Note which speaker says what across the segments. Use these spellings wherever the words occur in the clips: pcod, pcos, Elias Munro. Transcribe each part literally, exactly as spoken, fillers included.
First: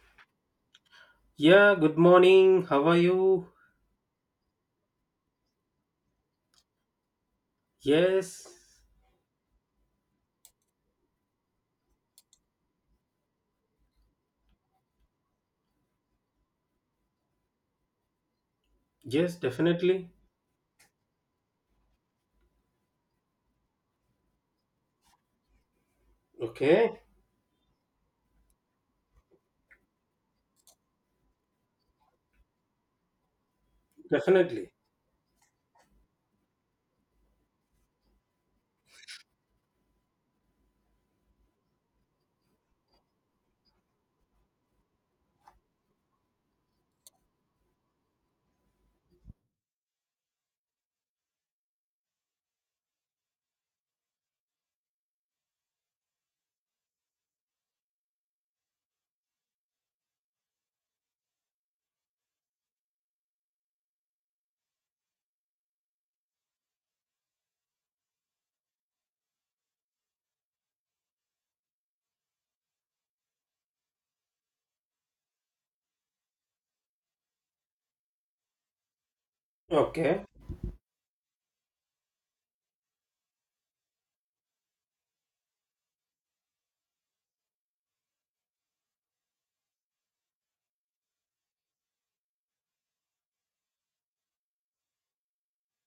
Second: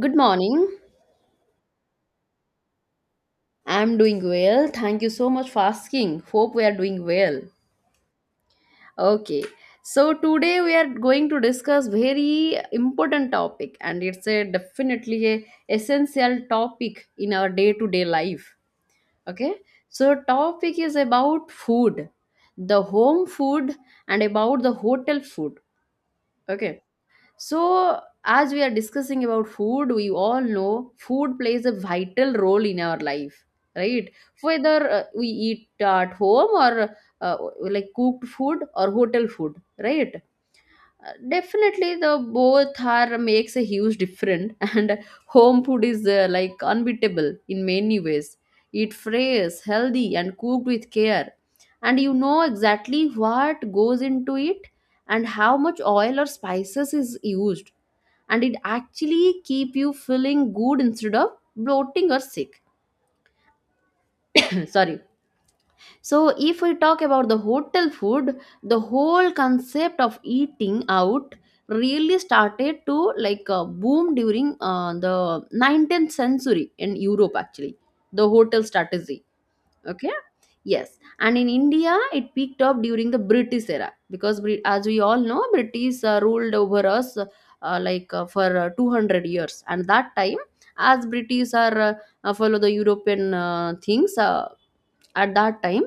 Speaker 1: Good morning.
Speaker 2: Yeah, good morning. How are you?
Speaker 1: I'm doing well. Thank you so much for asking. Hope we are doing well.
Speaker 2: Yes,
Speaker 1: Okay. So today we are going to discuss very important topic and it's a definitely a essential topic in our day-to-day life.
Speaker 2: yes,
Speaker 1: Okay?
Speaker 2: definitely.
Speaker 1: So topic is about food, the home food and about the hotel food. Okay?
Speaker 2: Okay,
Speaker 1: So, as we are discussing about food, we all know food plays a vital role in our life, right?
Speaker 2: definitely.
Speaker 1: Whether uh, we eat at home or uh, like cooked food or hotel food, right? Uh, Definitely, the both are makes a huge difference, and home food is uh, like unbeatable in many ways. It fresh, healthy, and cooked with care, and you know exactly what goes into it and how much oil or spices is used and it actually keep you feeling good instead of bloating or sick. Sorry. So if we talk about the hotel food, the whole concept of eating out really started to like uh, boom during uh, the nineteenth century in Europe, actually. The hotel strategy, okay,
Speaker 2: Okay,
Speaker 1: yes. And in India it peaked up during the British era, because Brit- as we all know, British uh, ruled over us, uh, uh, like uh, for uh, two hundred years, and that time, as British are uh, uh, follow the European uh, things, uh, at that time,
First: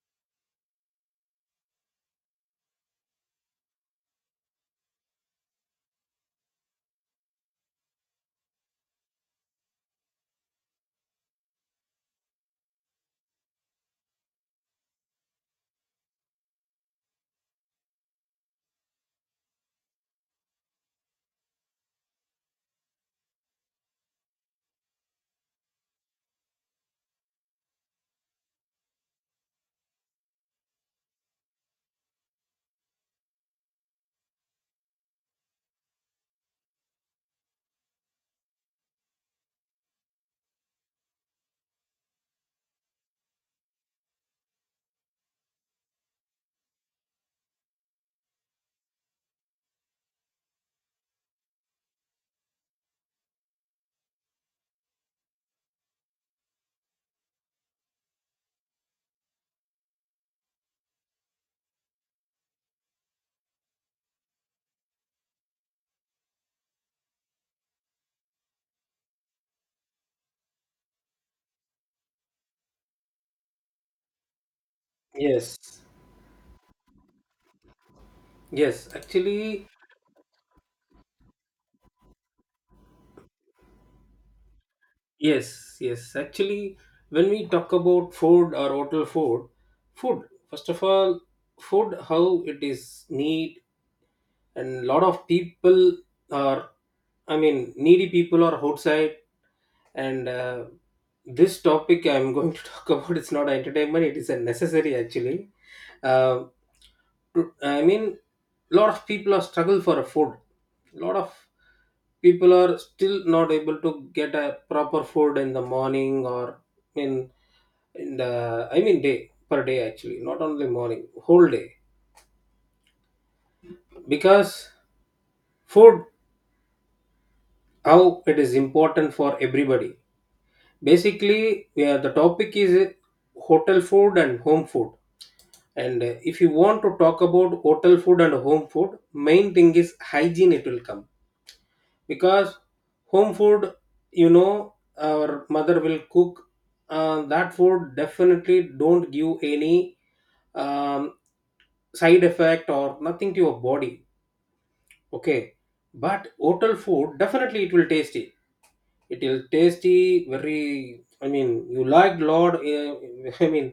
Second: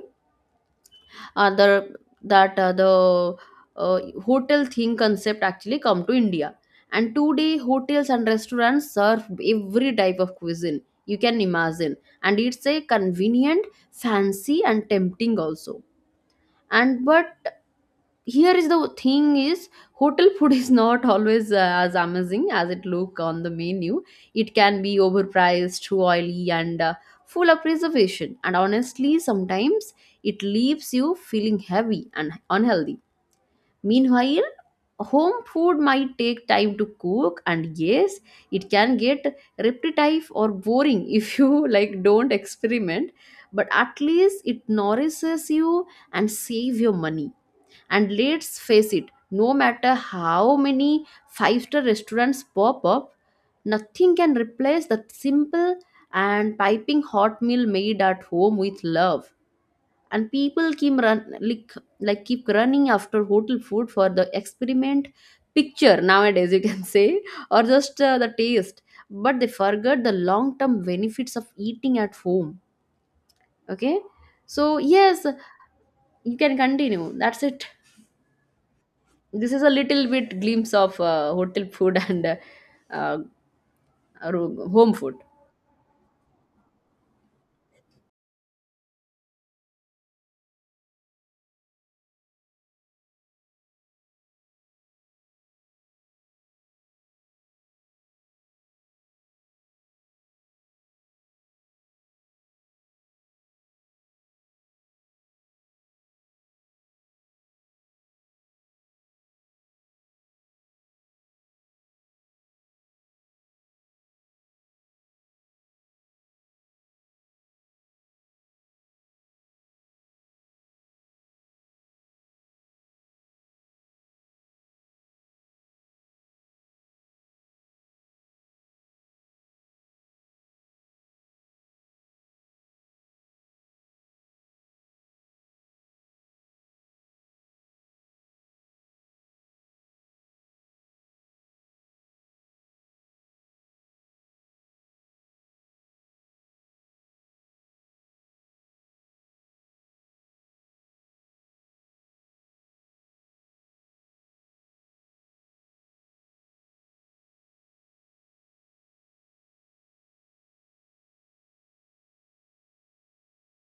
Speaker 1: uh, the that uh, the uh, hotel theme concept actually come to India. And today, hotels and restaurants serve every type of cuisine you can imagine, and it's a convenient, fancy, and tempting also. And but here is the thing is, hotel food is not always uh, as amazing as it look on the menu. It can be overpriced, too oily, and uh, full of preservation, and honestly sometimes it leaves you feeling heavy and unhealthy. Meanwhile, home food might take time to cook, and yes, it can get repetitive or boring if you like don't experiment, but at least it nourishes you and save your money. And let's face it, no matter how many five star restaurants pop up, nothing can replace that simple and piping hot meal made at home with love. And people keep run like, like keep running after hotel food for the experiment picture nowadays, you can say, or just uh, the taste. But they forget the long term benefits of eating at home. Okay, so yes,
Speaker 2: yes,
Speaker 1: you can continue. That's it.
Speaker 2: yes,
Speaker 1: This is
Speaker 2: actually,
Speaker 1: a little bit glimpse of uh, hotel food and uh, uh, ro- home food.
Speaker 2: yes, yes, actually, when we talk about food or hotel food, food, first of all, food, how it is need, and lot of people are, I mean, needy people are outside, and uh, this topic I'm going to talk about, it's not entertainment, it is a necessary actually. Um, I mean, lot of people are struggle for a food. Lot of people are still not able to get a proper food in the morning or in in the I mean day per day actually, not only morning, whole day because food how it is important for everybody. Basically, yeah, the topic is hotel food and home food. And uh, if you want to talk about hotel food and home food, main thing is hygiene. It will come because home food, you know, our mother will cook uh, that food definitely don't give any um, side effect or nothing to your body. Okay, but hotel food definitely it will tasty, it will tasty very, I mean you like lot, uh, I mean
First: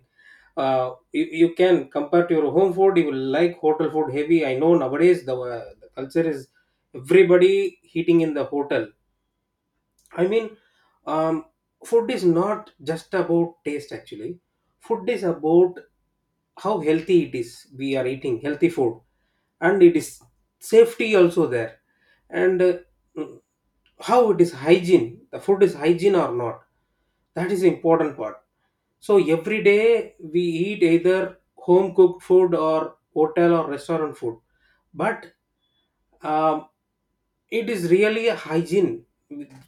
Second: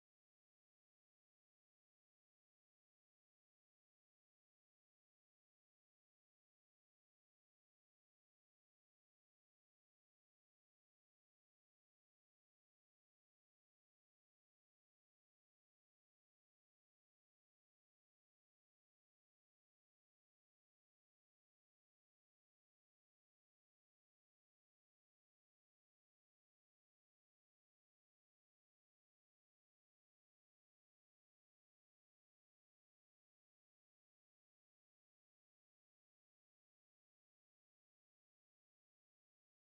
Speaker 2: uh, you, you can compare to your home food, you will like hotel food heavy. I know nowadays the, uh, the culture is everybody eating in the hotel. I mean, um, food is not just about taste actually. Food is about how healthy it is. We are eating healthy food, and it is safety also there, and uh, mm, how it is hygiene. The food is hygiene or not. That is the important part. So every day we eat either home cooked food or hotel or restaurant food, but um, it is really a hygiene,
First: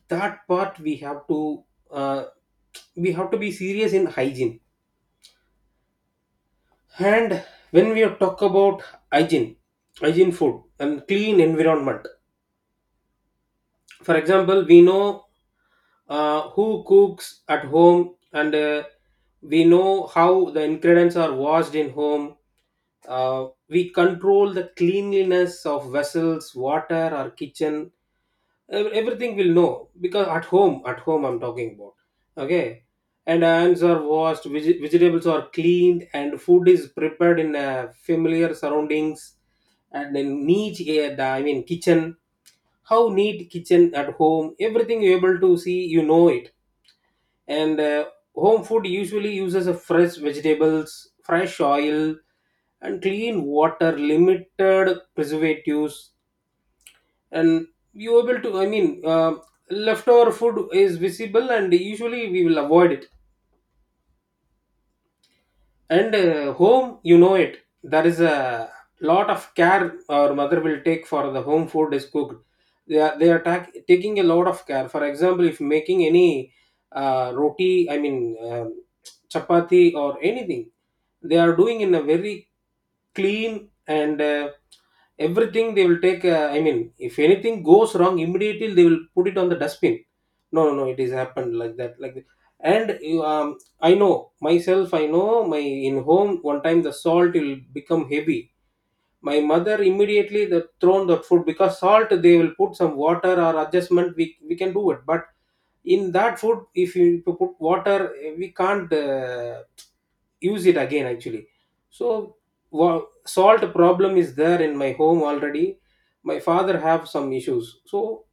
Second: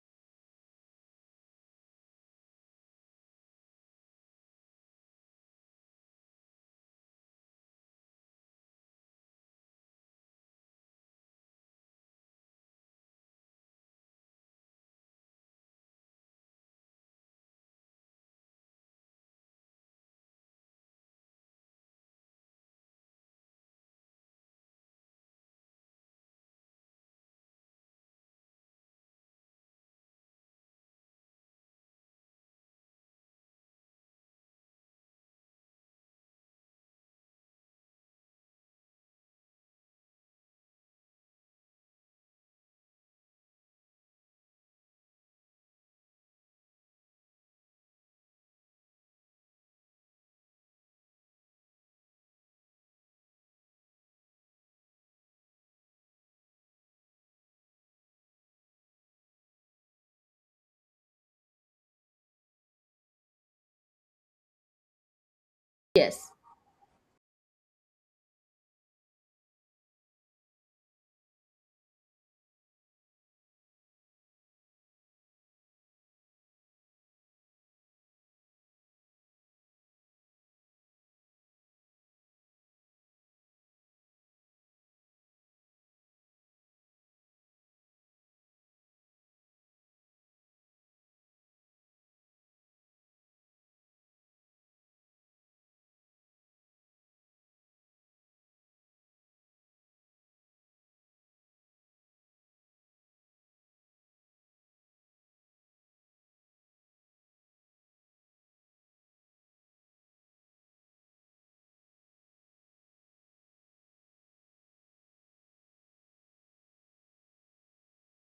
Speaker 2: that part we have to uh, we have to be serious in hygiene. And when we talk about hygiene hygiene food and clean environment, for example we know uh, who cooks at home, and uh, we know how the ingredients are washed in home. Uh, we control the cleanliness of vessels, water or kitchen, ev- everything will know because at home at home I'm talking about. Okay, and hands are washed, veg- vegetables are cleaned, and food is prepared in uh, familiar surroundings and in neat uh, the- I mean kitchen. How neat kitchen at home, everything you're able to see, you know it. And uh, home food usually uses a fresh vegetables, fresh oil, and clean water, limited preservatives. And you able to, I mean, uh, leftover food is visible and usually we will avoid it. And
Speaker 1: Yes.
Speaker 2: uh, home, you know it, there is a lot of care our mother will take for the home food is cooked. They are they are tak- taking a lot of care. For example, if making any uh, roti, I mean um chapati or anything, they are doing in a very clean, and uh, everything they will take. uh, I mean, if anything goes wrong immediately they will put it on the dustbin. No, no, no, it is happened like that like that. And you, um, I know myself, I know my in home one time the salt will become heavy, my mother immediately the thrown that food because salt they will put some water or adjustment, we, we can do it. But in that food if you to put water, eh, we can't uh, use it again actually. So wa- salt problem is there in my home already. My father have some issues so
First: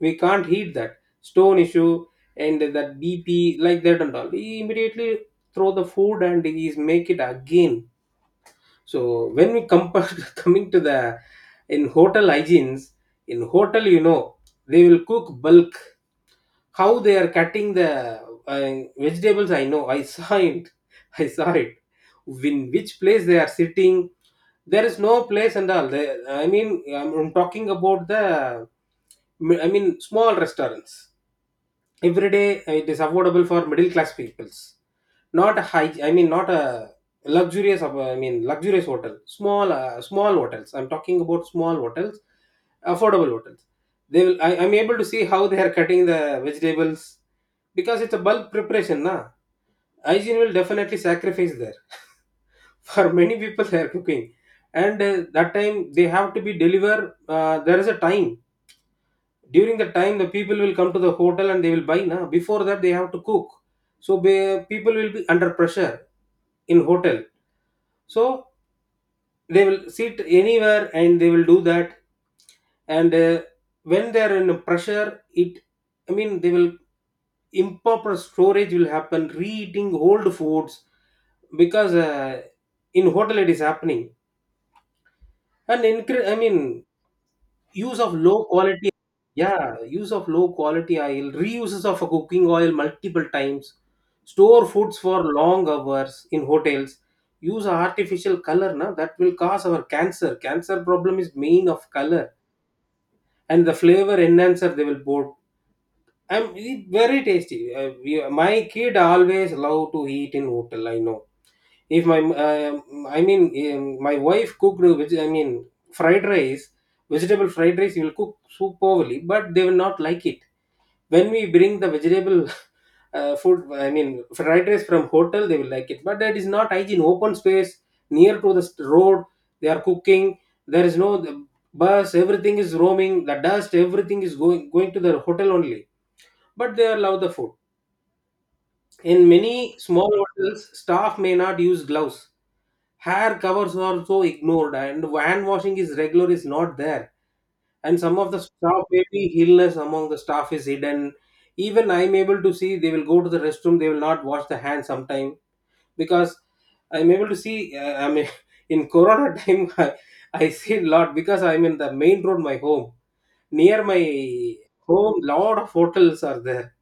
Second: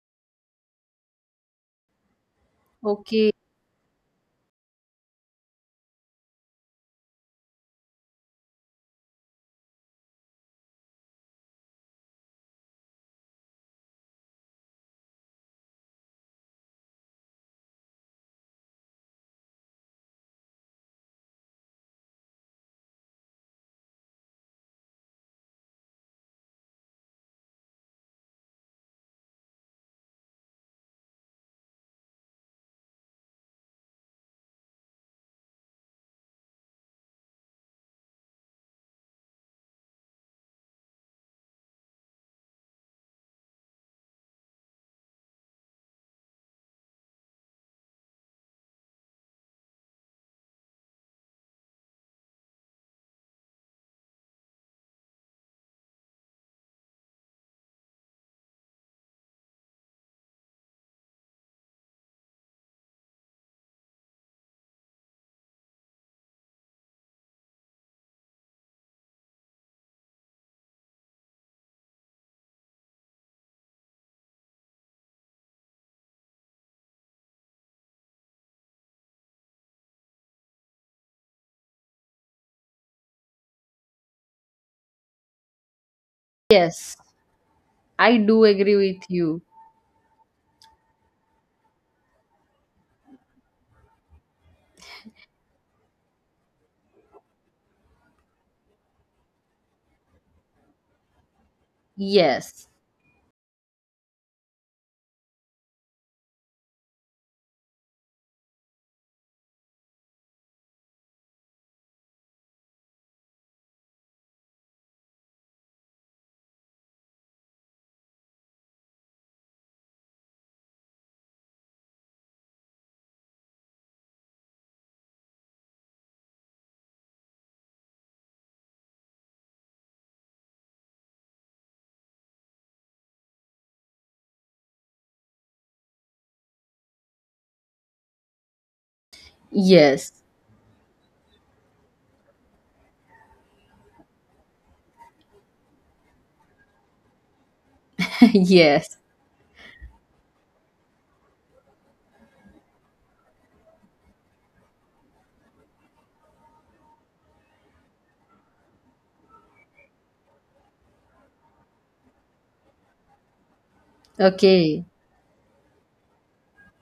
Speaker 2: we can't heat that, stone issue and that
Speaker 1: Okay.
Speaker 2: BP like that and all, he immediately throw the food and he's make it again. So when we compare, coming to the in hotel hygienes, in hotel you know they will cook bulk. How they are cutting the uh, vegetables, I know. I saw it. I saw it. In which place they are sitting, there is no place and all. They, I mean, I'm I'm talking about the, I mean, small restaurants, every day uh, it is affordable for middle class peoples, not a high, I mean not a luxurious of- I mean luxurious hotel, small uh, small hotels, I'm talking about small hotels, affordable hotels. They will I, I'm able to see how they are cutting the vegetables, because it's a bulk preparation na, hygiene will definitely sacrifice there. For many people they are cooking, and uh, that time they have to be delivered. Uh, there is a time, during the time the people will come to the hotel and they will buy na, before that they have to cook. So be, people will be under pressure in hotel. So they will sit anywhere and they will do that. And uh, when they are in pressure, it I mean they will improper storage will happen, re-eating old foods, because uh, in hotel it is happening. And incre- i mean
Speaker 1: Yes.
Speaker 2: use of
Speaker 1: I do
Speaker 2: low
Speaker 1: agree
Speaker 2: quality,
Speaker 1: with you.
Speaker 2: yeah, use of low quality oil, reuses of a cooking oil multiple times, store foods for long hours in hotels, use artificial color na, that will cause our cancer. Cancer problem is main of color,
Speaker 1: Yes.
Speaker 2: and the flavor enhancer they will put, I'm it very tasty. Uh, we, my kid always love to eat in hotel, I know. If my, uh, i mean um, my wife cooked, which i mean fried rice, vegetable fried rice you will cook superbly, but they will not like it. When we bring the vegetable uh, food I mean fried rice from hotel, they will like it. But that is not hygiene, open space near to the st- road they are cooking. There is no the bus, everything is roaming, the dust everything is going going to the hotel only, but they allow the food. In many
Speaker 1: Yes.
Speaker 2: small hotels, staff may not use gloves, hair covers are so ignored, and hand washing is regular is not there. And some of the staff,
Speaker 1: Yes.
Speaker 2: maybe illness among the staff is hidden. Even I'm able to see, they will go to the restroom, they will not wash the hand sometime. Because I'm able to see, uh, i mean in corona time, I, I see a lot because I'm in the main road. My home, near my
Speaker 1: Okay.
Speaker 2: home lot of hotels are there.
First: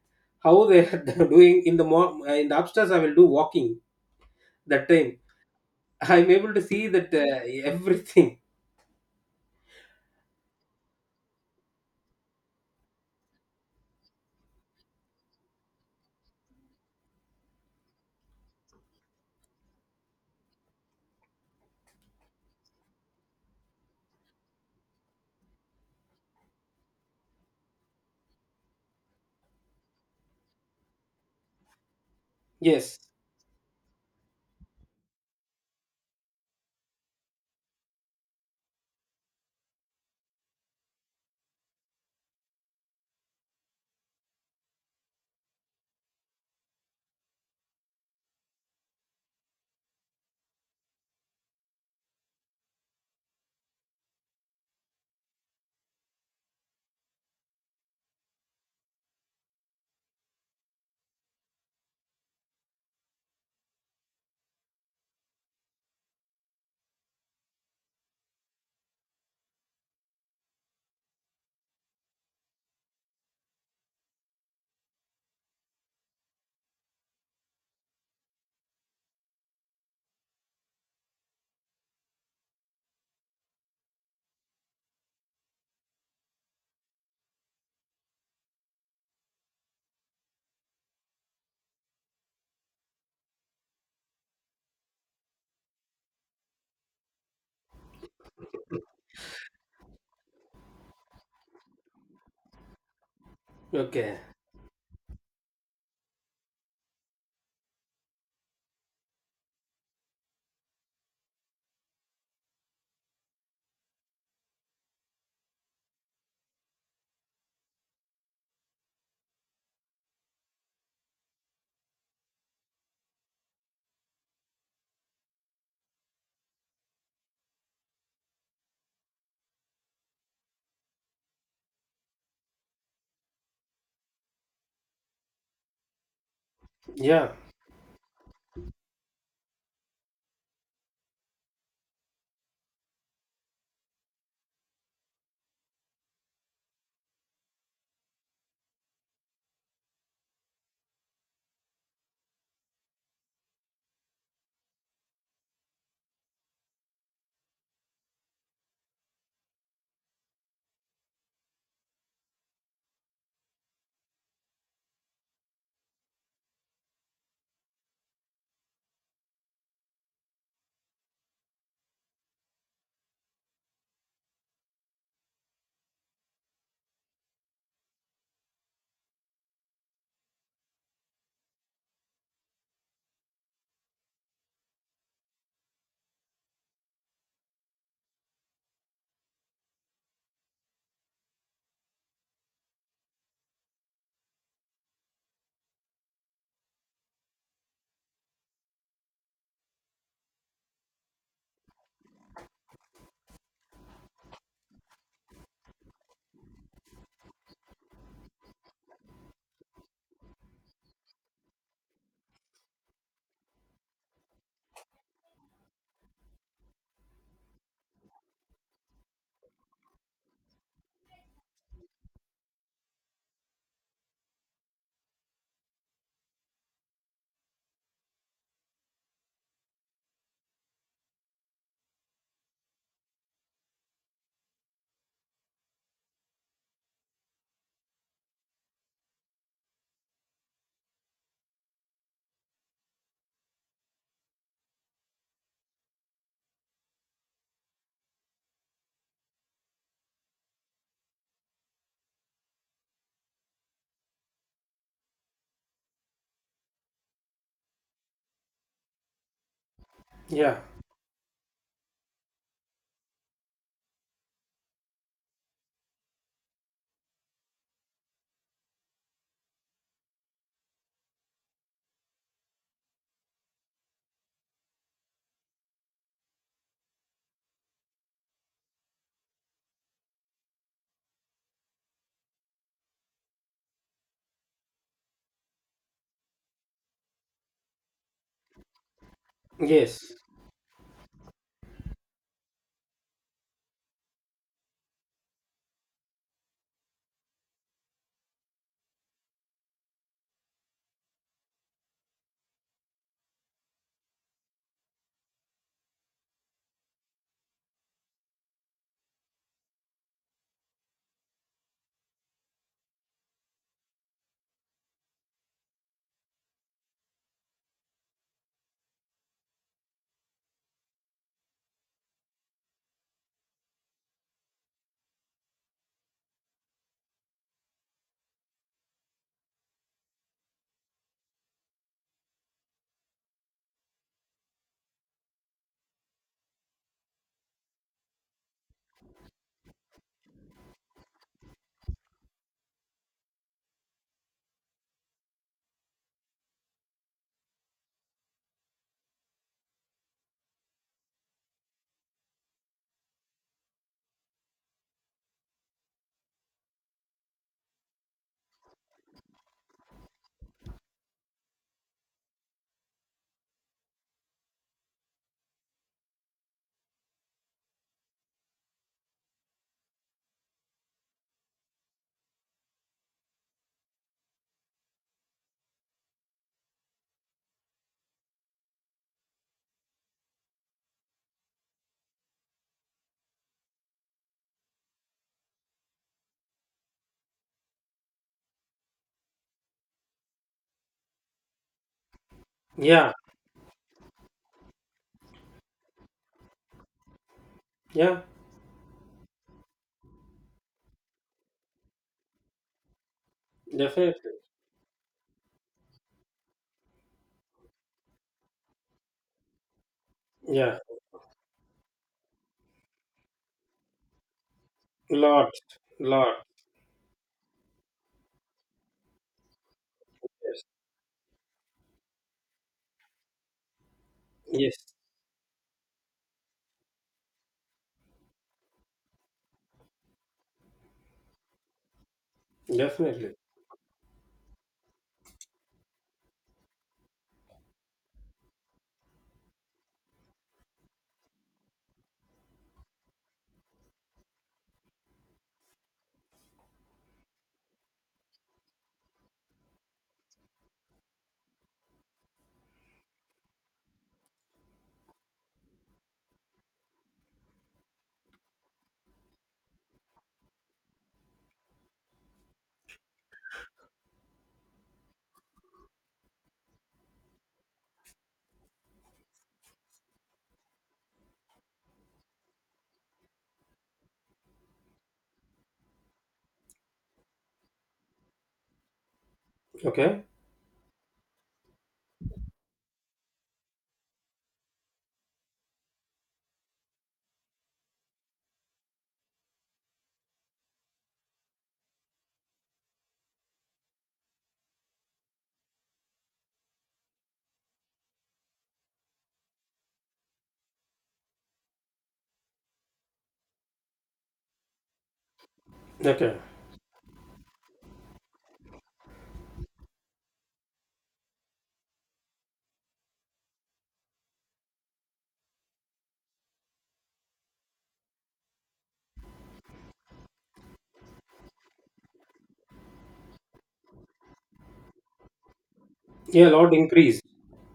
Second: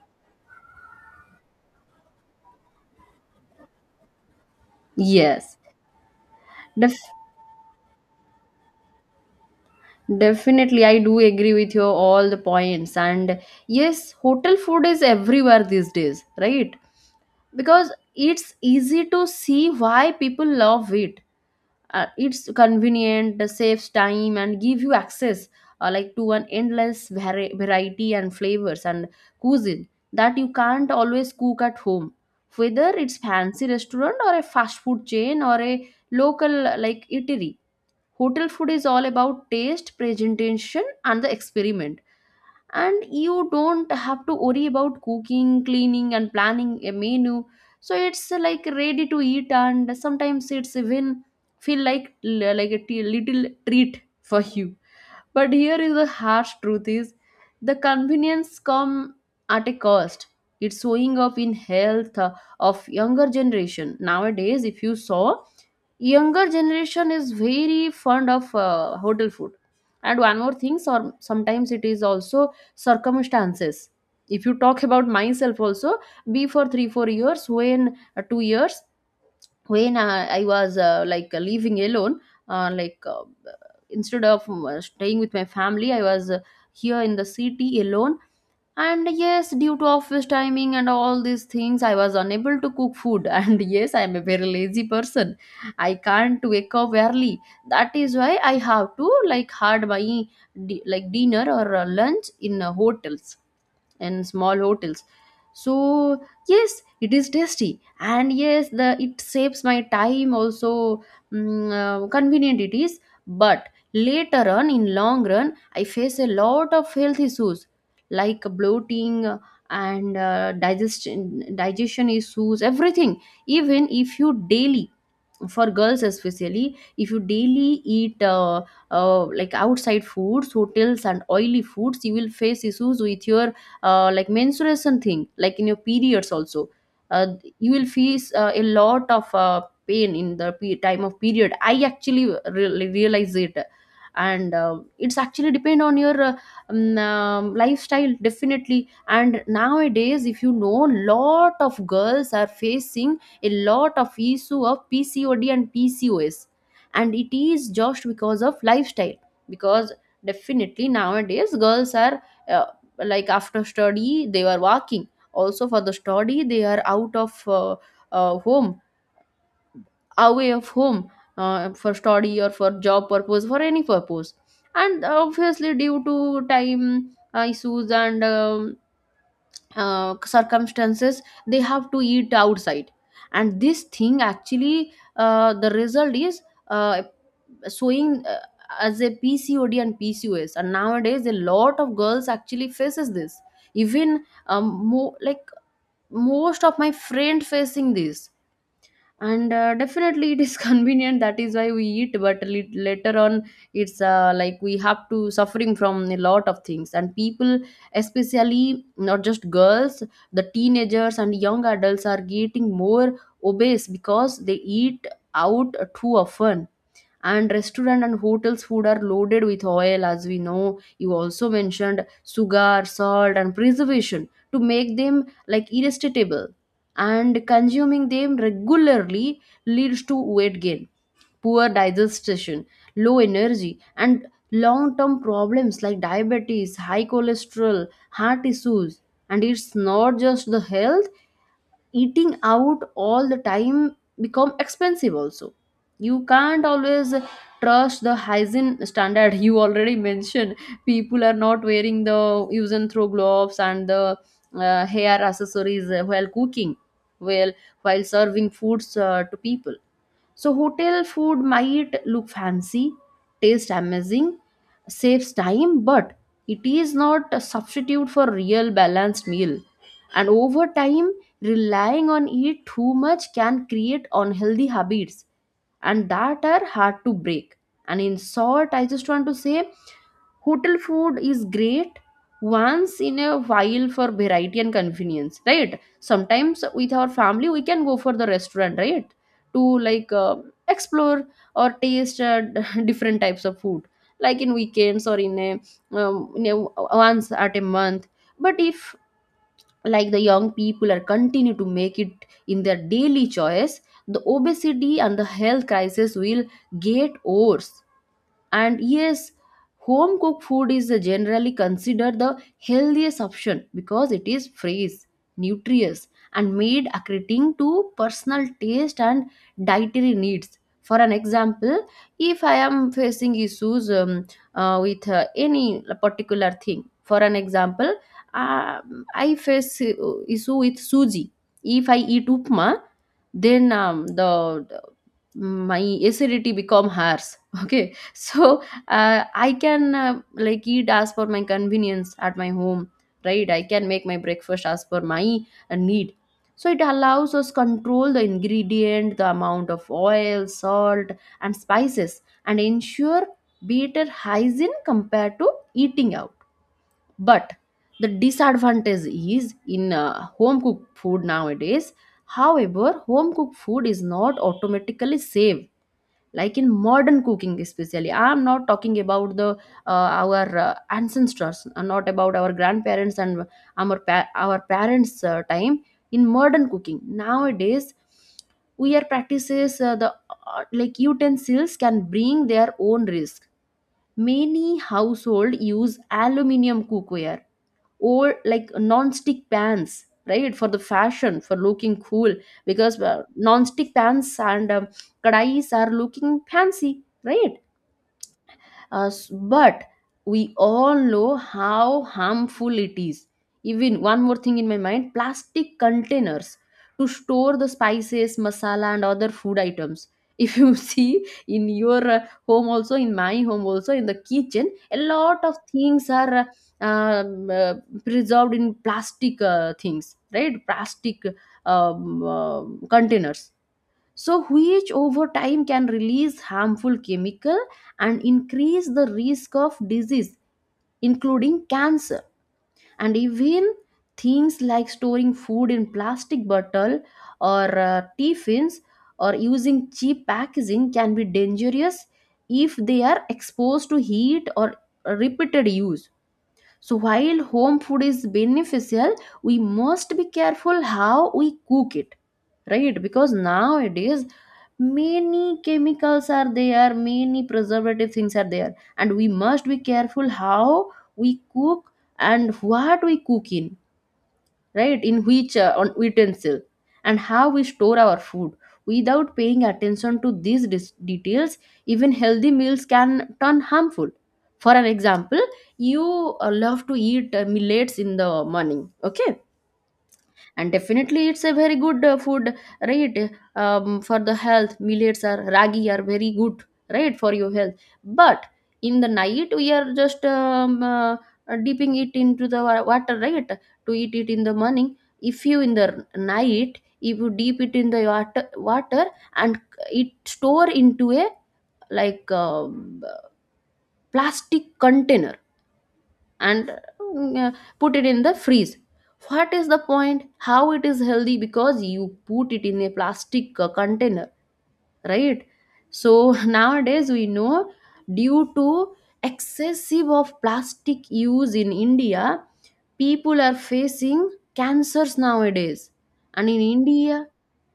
Speaker 2: How they are doing, in the mor- in the upstairs I will do walking, that time
Speaker 1: Yes.
Speaker 2: I'm able to see
Speaker 1: Def-
Speaker 2: that, uh, everything.
Speaker 1: Definitely, I do agree with you all the points. And yes, hotel food is everywhere these days, right? Because it's easy to see why people love it. Uh, it's convenient, uh, saves time, and give you access uh, like to an endless vari- variety and flavors and cuisine that you can't always cook at home, whether
Speaker 2: Yes.
Speaker 1: it's fancy restaurant or a fast food chain or a local uh, like eatery. Hotel food is all about taste, presentation, and the experiment, and you don't have to worry about cooking, cleaning, and planning a menu. So it's uh, like ready to eat, and sometimes it's even feel like l- like a t- little treat for you. But here is the harsh truth is, the convenience come at a cost. It's showing up in health uh, of younger generation nowadays. If you saw, younger generation is very fond of uh, hotel food. And one more thing, so sometimes it is also circumstances. If you talk about myself also, before three four years, when uh, two years, when uh, I was uh, like living alone, uh, like uh, instead of um, uh, staying with my family, I was uh, here in the city alone. And yes, due to office timing and all these things, I was unable to cook food. And yes, I'm a very lazy person. I can't wake up early. That is why I have to like hard my di- like dinner or uh, lunch in uh, hotels
Speaker 2: Okay.
Speaker 1: and small hotels. So yes, it is tasty, and yes the it saves my time also. Mm, uh, convenient it is, but later on in long run I face a lot of health issues like bloating, and uh, digestion digestion issues, everything. Even if you daily, for girls especially, if you daily eat uh, uh, like outside foods, hotels, and oily foods, you will face issues with your uh, like menstruation thing, like in your periods also. uh,
Speaker 2: Yeah.
Speaker 1: you will face uh, a lot of uh, pain in the pe- time of period. I actually really realize it. And uh, it's actually depend on your uh, um, um, lifestyle, definitely. And nowadays, if you know, lot of girls are facing a lot of issue of PCOD and PCOS, and it is just because of lifestyle, because definitely nowadays girls are uh, like after study they are working, also for the study they are out of uh, uh, home, away of home, uh, for study or for job purpose, for any purpose. And obviously due to time uh, issues and um, uh, circumstances, they have to eat outside, and this thing actually uh, the result is uh, showing uh, as a PCOD and PCOS, and nowadays a lot of girls actually faces this. Even um, mo- like most of my friend facing this. And uh, definitely it is convenient, that is why we eat, but lit- later on it's uh, like we have to suffering from a lot of things. And people, especially not just girls, the teenagers and young adults are getting more obese because they eat out too often, and restaurant and hotels food are loaded with oil, as we know, you also mentioned, sugar, salt, and preservation to make them like irresistible. And consuming them regularly leads to weight gain, poor digestion, low energy, and long term problems like diabetes, high cholesterol, heart issues. And it's not just the health, eating out all the time become expensive also. You can't always trust the hygiene standard, you already mentioned people are not wearing the use and throw gloves and the uh, hair accessories while cooking, well, while serving foods uh, to people. So,
Speaker 2: Yeah.
Speaker 1: hotel food might look fancy, taste amazing, saves time, but it is not a substitute for real balanced meal. And over time, relying on it too much can create unhealthy habits and that are hard to break. And in short, I just want to say hotel food is great once in a while for variety and convenience, right? Sometimes with our family we can go for the restaurant, right, to
Speaker 2: Yes.
Speaker 1: like uh, explore or taste uh, different types of food, like in weekends or in a um, in a once at a month. But if like the young people are continue to make it in their daily choice, the obesity and the health crisis will get worse. And yes, home cooked food is generally considered the healthiest option because it is fresh, nutritious, and made according to personal taste and dietary needs. For an example, if I am facing issues um, uh, with uh, any particular thing, for an example, uh, I face uh, issue with suji. If I eat upma, then um, the the- my acidity become harsh. Okay. So uh, I can uh, like eat as per my convenience at my home, right? I can make my breakfast as per my uh, need. So it allows us control the ingredient, the amount of oil, salt, and spices, and ensure better hygiene compared to eating out. But the disadvantage is in uh, home cooked food nowadays. However, home cooked food is not automatically safe, like in modern cooking, especially. I'm not talking about the uh, our uh, ancestors, uh, not about our grandparents and our pa- our parents uh, time. In modern cooking nowadays, we are practices uh, the uh, like utensils can bring their own risk. Many household use aluminium cookware or like non-stick pans, right, for the fashion, for looking cool, because
Speaker 2: Yeah.
Speaker 1: uh, non-stick pans and um, kadais are looking fancy, right?
Speaker 2: Yeah.
Speaker 1: Uh, s- but we all know how harmful it is. Even one
Speaker 2: Definitely.
Speaker 1: more thing in my mind, plastic containers to store the spices, masala, and other food items. If you
Speaker 2: Yeah,
Speaker 1: see in your uh, home, also in my home, also in the kitchen, a lot
Speaker 2: lot
Speaker 1: of things are
Speaker 2: Lot.
Speaker 1: uh, um, uh, preserved in plastic uh, things, right?
Speaker 2: Yes.
Speaker 1: Plastic um, uh, containers, so
Speaker 2: Yes.
Speaker 1: which over time can release harmful chemical and increase the risk of disease, including cancer. And
Speaker 2: Definitely.
Speaker 1: even things like storing food in plastic bottle or uh, tiffins, or using cheap packaging can be dangerous if they are exposed to heat or repeated use. So while home food is beneficial, we must be careful how we cook it, right? Because nowadays many chemicals are there, many preservative things are there, and we must be careful how we cook and what we cook in, right? In which uh, on utensil and how we store our food. Without paying attention to these dis- details, even healthy meals can turn harmful. For an example, you uh, love to eat uh, millets in the morning, okay?
Speaker 2: Okay.
Speaker 1: And definitely it's a very good uh, food, right? Um, for the health, millets are ragi are very good, right? For your health. But in the night we are just um, uh, dipping it into the wa- water, right? To eat it in the morning. If you in the night, if you dip it in the water, water, and it store into a, like, um, plastic container,
Speaker 2: Okay.
Speaker 1: and mm, uh, put it in the freeze. What is the point? How it is healthy? Because you put it in a plastic uh, container, right? So nowadays we know, due to excessive of plastic use in India, people are facing cancers nowadays. And
Speaker 2: Yeah.
Speaker 1: in
Speaker 2: Lot increase.
Speaker 1: India,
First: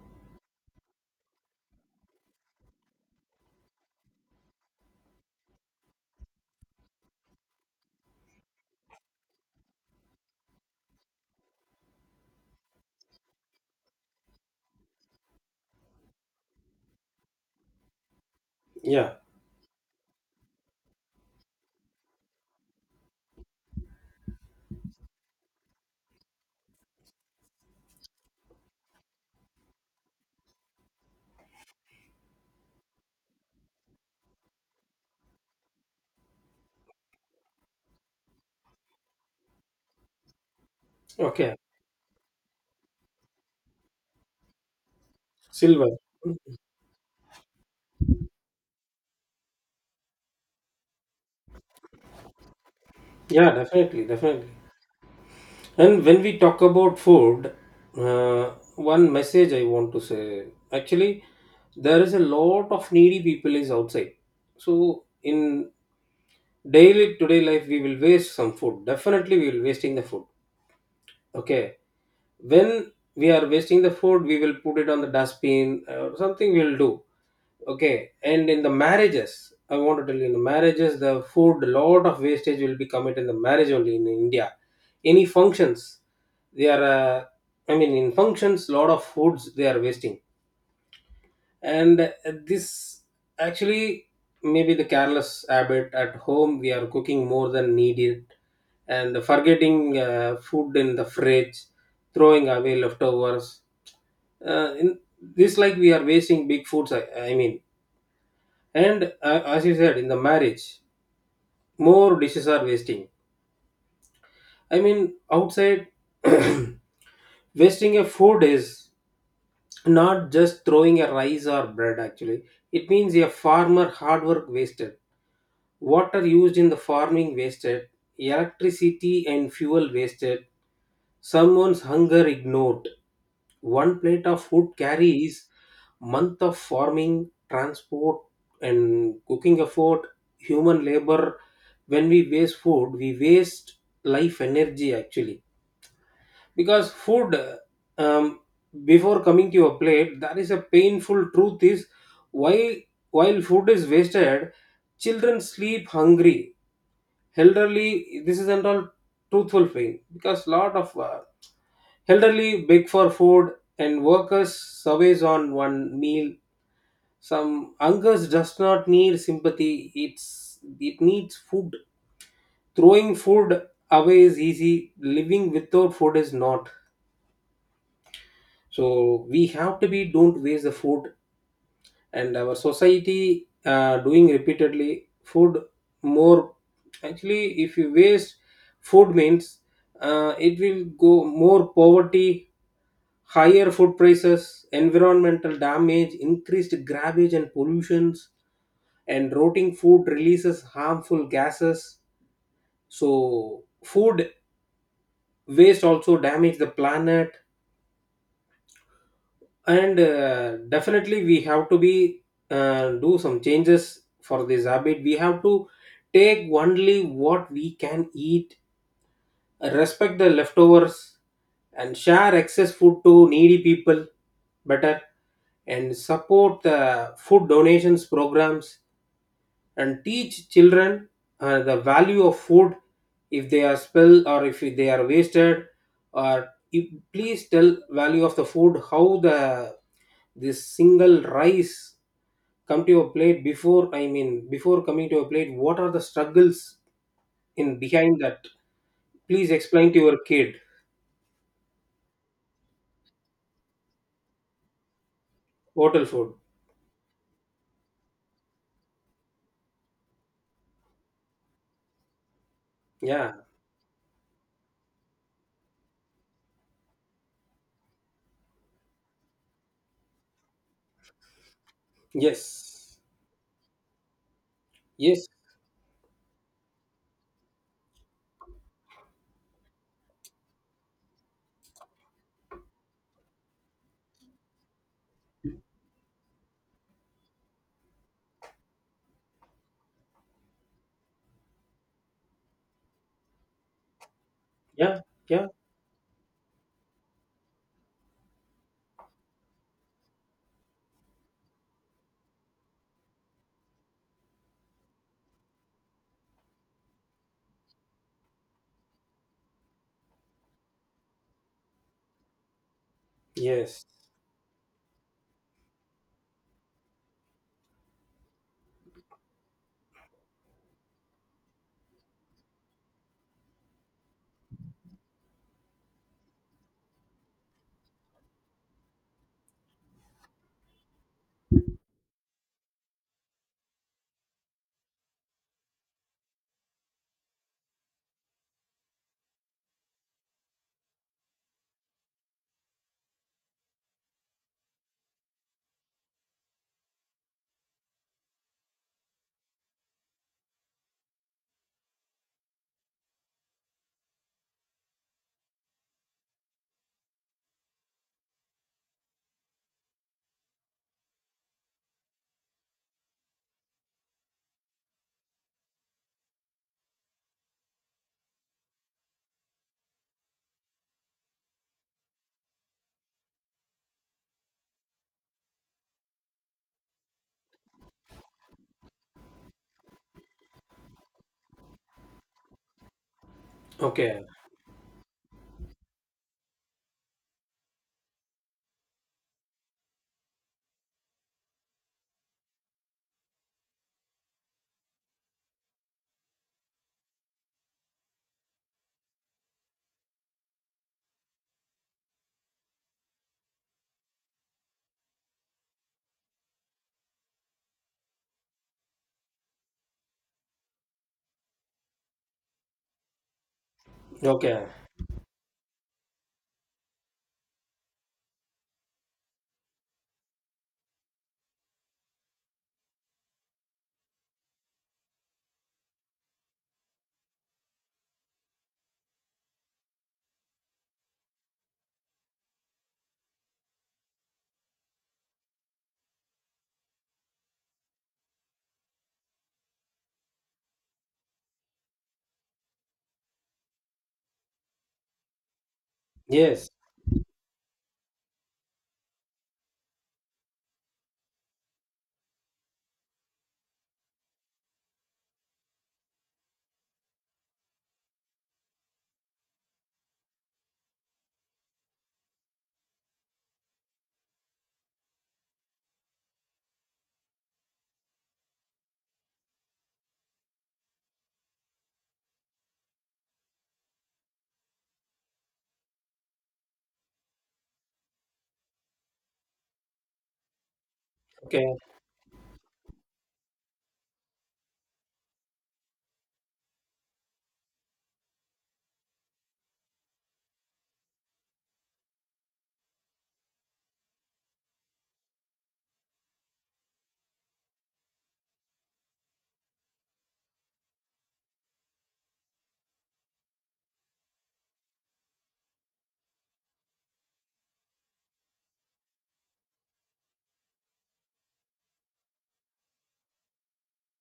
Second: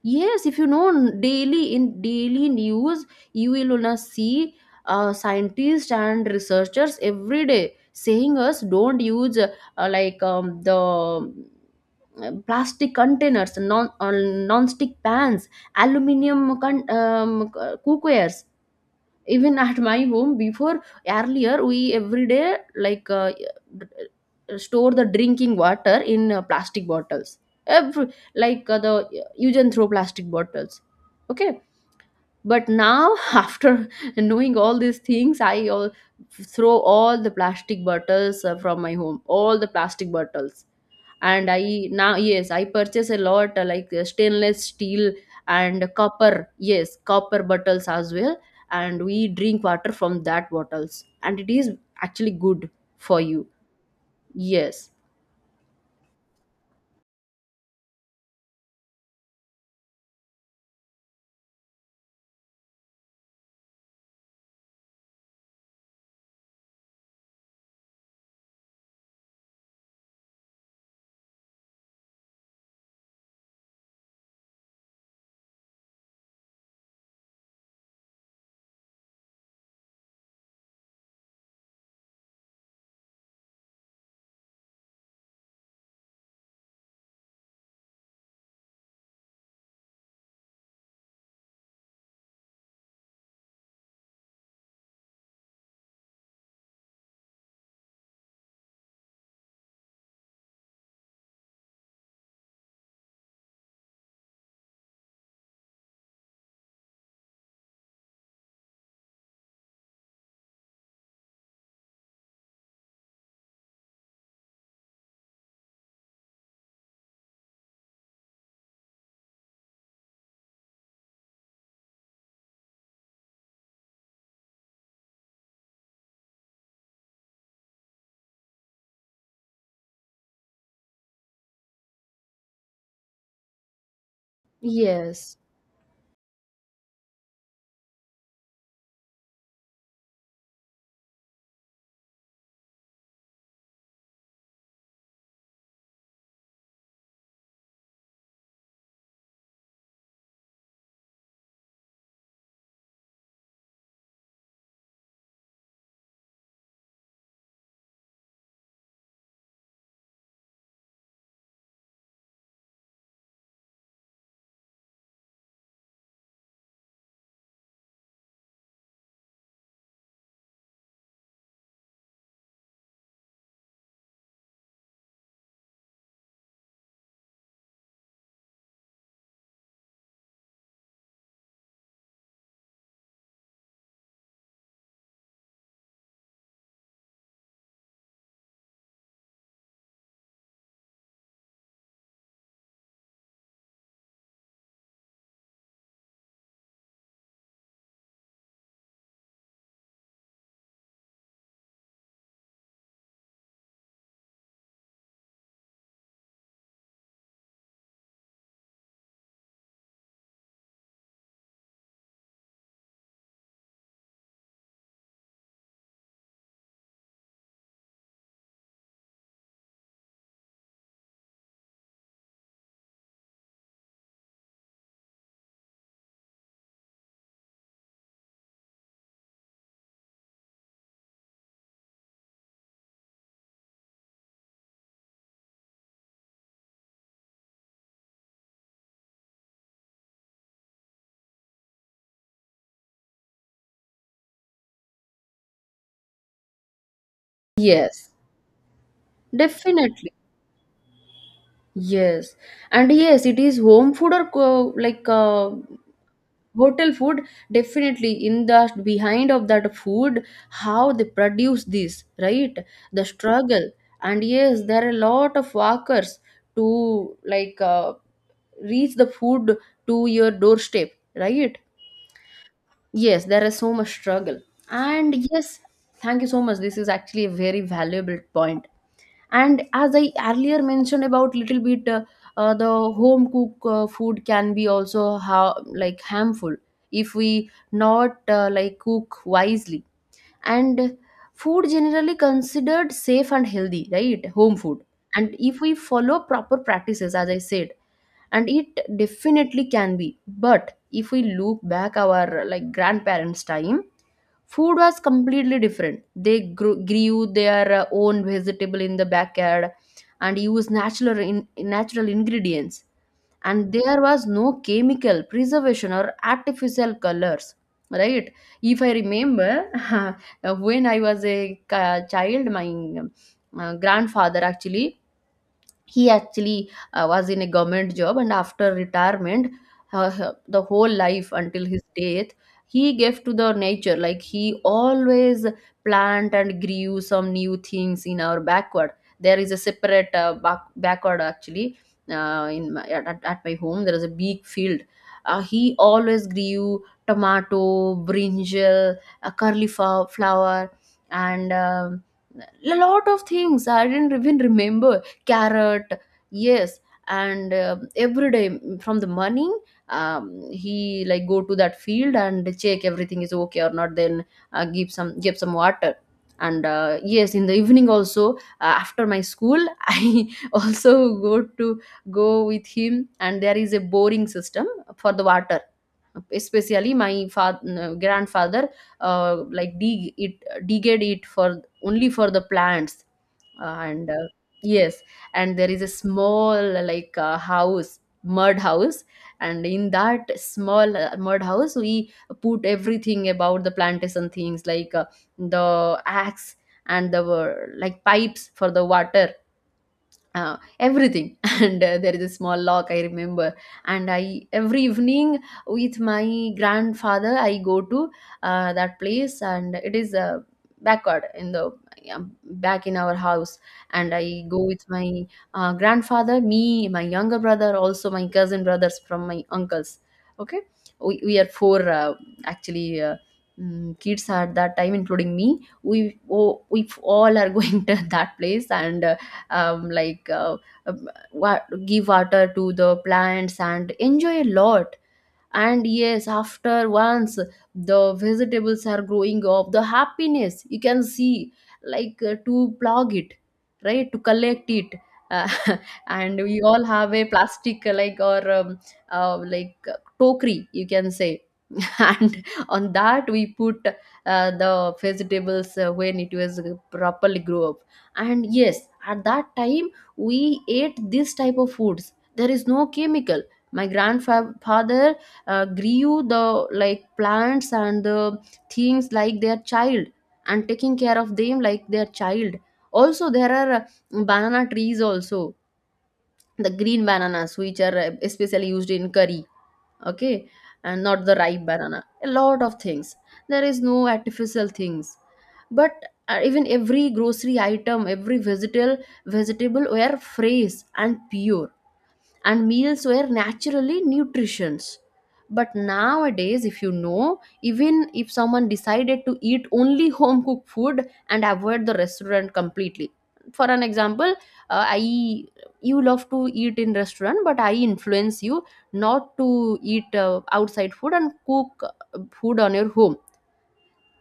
Speaker 1: yes, if you know n- daily, in daily news, you will wanna see uh, scientists and researchers every day saying us, don't use uh, like, um, the uh, plastic containers, non uh, non-stick pans, aluminium con- um, c- uh, cookwares.
Speaker 2: Yeah.
Speaker 1: Even at my home before, earlier, we every day like uh, uh, store the drinking water in uh, plastic bottles, every, like, uh, the use and throw plastic bottles, okay? But now, after knowing all these things, I all, throw all the plastic bottles uh, from my home, all the plastic bottles. And
Speaker 2: Okay.
Speaker 1: I now, yes, I purchase a lot uh, like, uh, stainless steel and
Speaker 2: Silver.
Speaker 1: copper, yes, copper bottles as well. And we drink water from that bottles, and it is actually good for you.
Speaker 2: Yeah. Definitely. Definitely.
Speaker 1: Yes.
Speaker 2: And when we talk about food, uh, one message I want to say. Actually, there is a lot of needy people is outside. So in daily today life, we will waste some food. Definitely, we will wasting the food. Okay, when we are wasting the food, we will put it on the dustbin or something, we will do. Okay, and in the marriages, I want to tell you, in the marriages the food, a lot of wastage will be committed in the marriage only in India. Any functions, they are, uh, I mean, in functions lot of foods they are wasting. And uh, this actually maybe the careless habit at home, we are cooking more than needed, and forgetting uh, food in the fridge, throwing away leftovers. Uh, in this like we are wasting big foods. I, I mean. And uh, as you said, in the marriage more dishes are wasting. I mean, outside, wasting a food is not just throwing a rice or bread, actually. It means a farmer hard work wasted, water used in the farming wasted, electricity and fuel wasted, someone's hunger ignored. One plate of food
Speaker 1: Yes.
Speaker 2: carries month of farming, transport, and cooking effort, human labor. When we waste food, we waste life energy actually. Because food, um, before coming to your plate, that is a painful truth. Is why, while food is wasted, children sleep hungry. Elderly, this isn't all truthful thing, because lot of uh, elderly beg for food, and workers survive on one meal. Some hunger does not need sympathy; it's it needs food. Throwing food away is easy. Living without food is not. So we have to be don't waste the food, and our society uh, doing repeatedly food more. Actually, if you waste food means uh, it will go more poverty, higher food prices, environmental damage, increased garbage and pollutions, and rotting food releases harmful gases. So food waste also damage the planet, and uh, definitely we have to be uh, do some changes for this habit. We have to take only what we can eat, respect the leftovers, and share excess food to needy people better, and support the food donations programs, and teach children uh, the value of food. If they are spilled or if they are wasted or if, please tell value of the food, how the this single rice come to your plate before, I mean before coming to your plate what are the struggles in
Speaker 1: Yes,
Speaker 2: behind that. Please explain to
Speaker 1: definitely.
Speaker 2: your kid.
Speaker 1: Yes. And yes, it is home food or co- like, uh,
Speaker 2: Hotel food.
Speaker 1: hotel food. Definitely in the behind of that food, how they produce this, right? The
Speaker 2: Yeah.
Speaker 1: struggle. And yes, there are a lot of workers to, like, uh, reach the food to your doorstep, right?
Speaker 2: Yes.
Speaker 1: Yes, there is so much struggle. And
Speaker 2: Yes.
Speaker 1: yes. Thank you so much. This is actually a very valuable point. And as I earlier mentioned about little bit, uh, uh, the home cook uh, food can be also how like harmful if we not uh, like cook wisely. And food generally considered safe and healthy, right? Home food.
Speaker 2: Yeah.
Speaker 1: And
Speaker 2: Yeah.
Speaker 1: if we follow proper practices, as I said, and it definitely can be. But if we look back our like grandparents' time, food was completely different. They grew, grew their uh, own vegetable in the backyard and used natural in, natural ingredients. And
Speaker 2: Yes.
Speaker 1: there was no chemical preservation or artificial colors, right? If I remember, when I was a ca- child, my um, uh, grandfather actually, he actually uh, was in a government job, and after retirement, uh, h- the whole life until his death, he gave to the nature. Like, he always plant and grew some new things in our backward. There is a separate uh, back, backward actually, uh, in my, at, at at my home, there is a big field. Uh, he always grew tomato, brinjal, a curly flow- flower, and um, a lot of things I didn't even remember, carrot. Yes. And uh, every day, mm, from the morning, um, he like go to that field and check everything is okay or not. Then uh, give some, give some water. And uh, yes, in the evening also, uh, after my school, I also go to, go with him. And there is a boring system for the water. Especially my father, grandfather, uh, like dig it, digged it for only for the plants. Uh, and
Speaker 2: Okay.
Speaker 1: uh, yes. And there is a small, like, uh, house, mud house. And in that small uh, mud house, we put everything about the plantation things, like, uh, the axe, and the uh, like pipes for the water, uh, everything. and uh, there is a small lock, I remember. And I every evening, with my grandfather, I go to uh, that place. And it is a backyard in the, yeah, back in our house. And I go
Speaker 2: Okay.
Speaker 1: with my uh, grandfather, me, my younger brother, also my cousin brothers from my uncles. Okay, we, we are four uh, actually, uh, mm, kids at that time, including me. We, oh, we all are going to that place. And uh, um, like, uh, um, wa- give water to the plants and enjoy a lot. And yes, after once the vegetables are growing up, the happiness you can see, like, uh, to plug it, right? To collect it. uh, and we
Speaker 2: Yes.
Speaker 1: all have a plastic uh, like, or, um, uh, like, uh, tokri, you can say. and on that we put uh, the vegetables uh, when it was properly grow up. And yes, at that time we ate this type of foods. There is no chemical. My grandfather uh, grew the, like, plants and the things like their child, and taking care of them like their child. Also there are uh, banana trees also, the green bananas, which are uh, especially used in curry, okay? And not the ripe
Speaker 2: Okay.
Speaker 1: banana. A lot of things, there is no artificial things. But uh, even every grocery item, every vegetable vegetable were fresh and pure, and meals were naturally nutritious. But nowadays, if you know, even if someone decided to eat only home cooked food and avoid the restaurant completely, for an example, uh, I, you love to eat in restaurant, but I influence you not to eat uh, outside food and cook uh, food on your home.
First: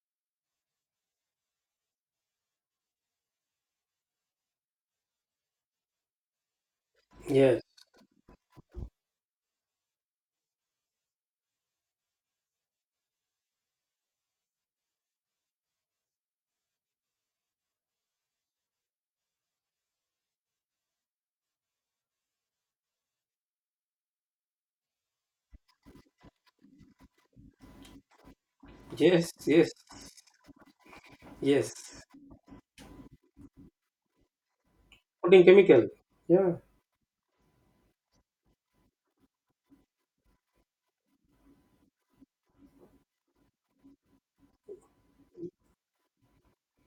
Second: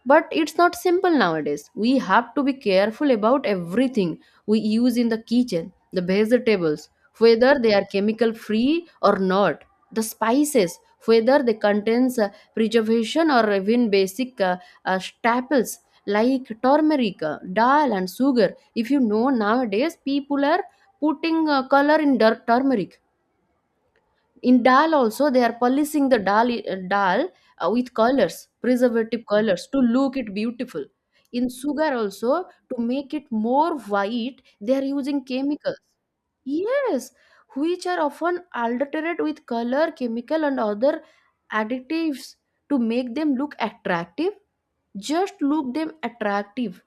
Speaker 1: But it's not simple nowadays. We have to be careful about everything we use in the kitchen, the vegetables, whether
Speaker 2: Yes.
Speaker 1: they are chemical free or not, the spices, whether they contains uh, preservation, or even basic uh, uh, staples like turmeric, uh, dal, and sugar. If you know nowadays, people are putting uh, color in dirt turmeric. In dal also, they are polishing the dal uh, dal uh, with colors, preservative
Speaker 2: Yes.
Speaker 1: colors,
Speaker 2: Yes.
Speaker 1: to look it beautiful. In sugar
Speaker 2: Yes.
Speaker 1: also, to make it more white, they are using
Speaker 2: Putting
Speaker 1: chemicals,
Speaker 2: chemical. Yeah.
Speaker 1: yes, which are often altered with color, chemical, and other additives to make them look attractive, just look them attractive.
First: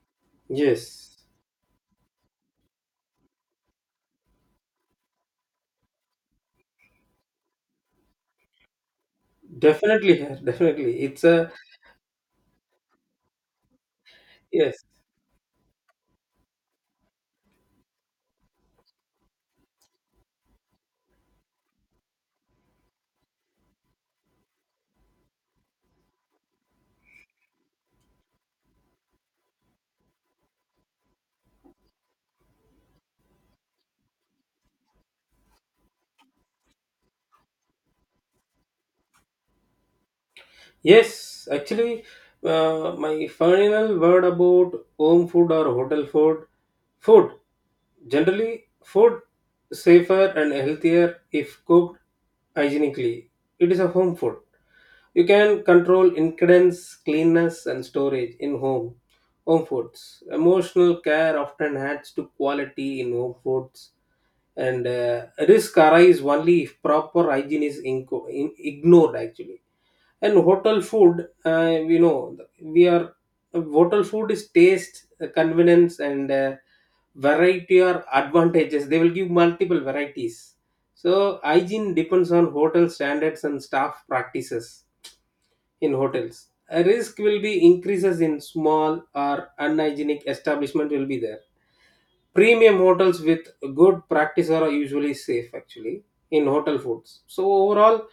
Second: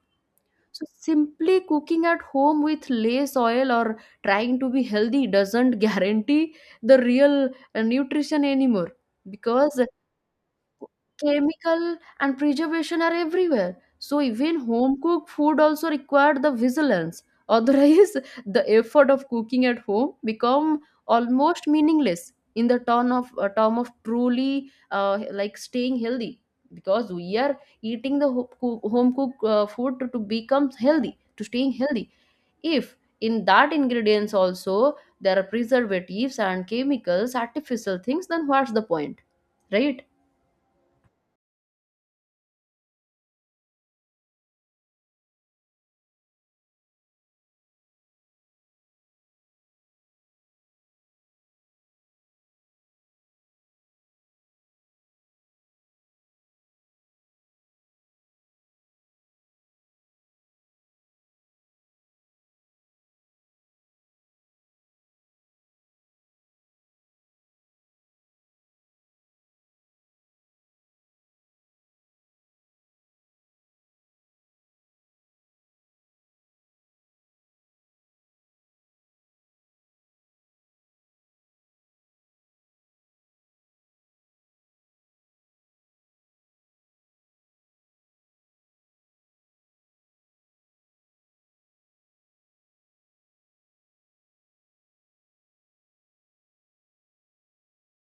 Speaker 1: So
Speaker 2: Yes.
Speaker 1: simply cooking at home with less oil or trying to be healthy doesn't guarantee the real uh, nutrition anymore, because
Speaker 2: Definitely. Yeah, definitely. It's a
Speaker 1: chemical and preservation are everywhere. So even
Speaker 2: yes.
Speaker 1: home cooked food also required the vigilance. Otherwise, the effort of cooking at home become almost meaningless in the term of, uh, term of truly uh, like staying healthy, because we are eating the ho- coo- home cooked uh, food to, to become healthy, to staying healthy. If in that ingredients also there are preservatives and chemicals, artificial things, then what's the point? Right.
Speaker 2: Yes. Actually, uh, my final word about home food or hotel food. Food generally food safer and healthier if cooked hygienically. It is a home food. You can control ingredients, cleanness, and storage in home. Home foods. Emotional care often adds to quality in home foods, and uh, risk arise only if proper hygiene is inco- in- ignored. Actually, and hotel food, uh, we know we are, hotel food is taste, uh, convenience, and uh, variety are advantages. They will give multiple varieties. So hygiene depends on hotel standards and staff practices in hotels. A risk will be increases in small or unhygienic establishment will be there. Premium hotels with good practice are usually safe actually in hotel foods. So overall,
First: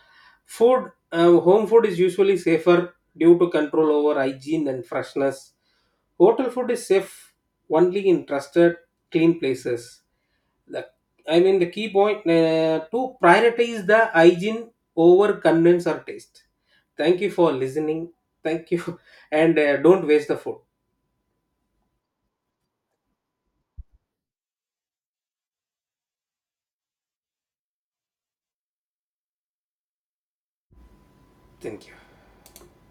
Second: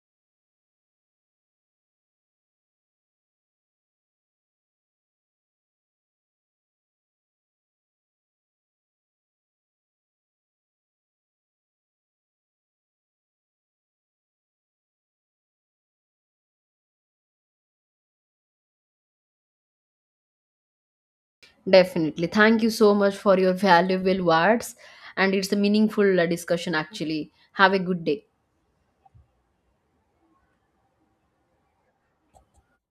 Speaker 2: food, uh, home food is usually safer due to control over hygiene and freshness. Hotel food is safe only in trusted, clean places. The I mean, the key point, uh, to prioritize the hygiene over convenience or taste. Thank you for listening. Thank you. And uh, don't waste the food.
Speaker 1: Definitely. Thank you so much for your valuable words. And it's a meaningful uh, discussion, actually. Have a good day.
Speaker 2: Thank you.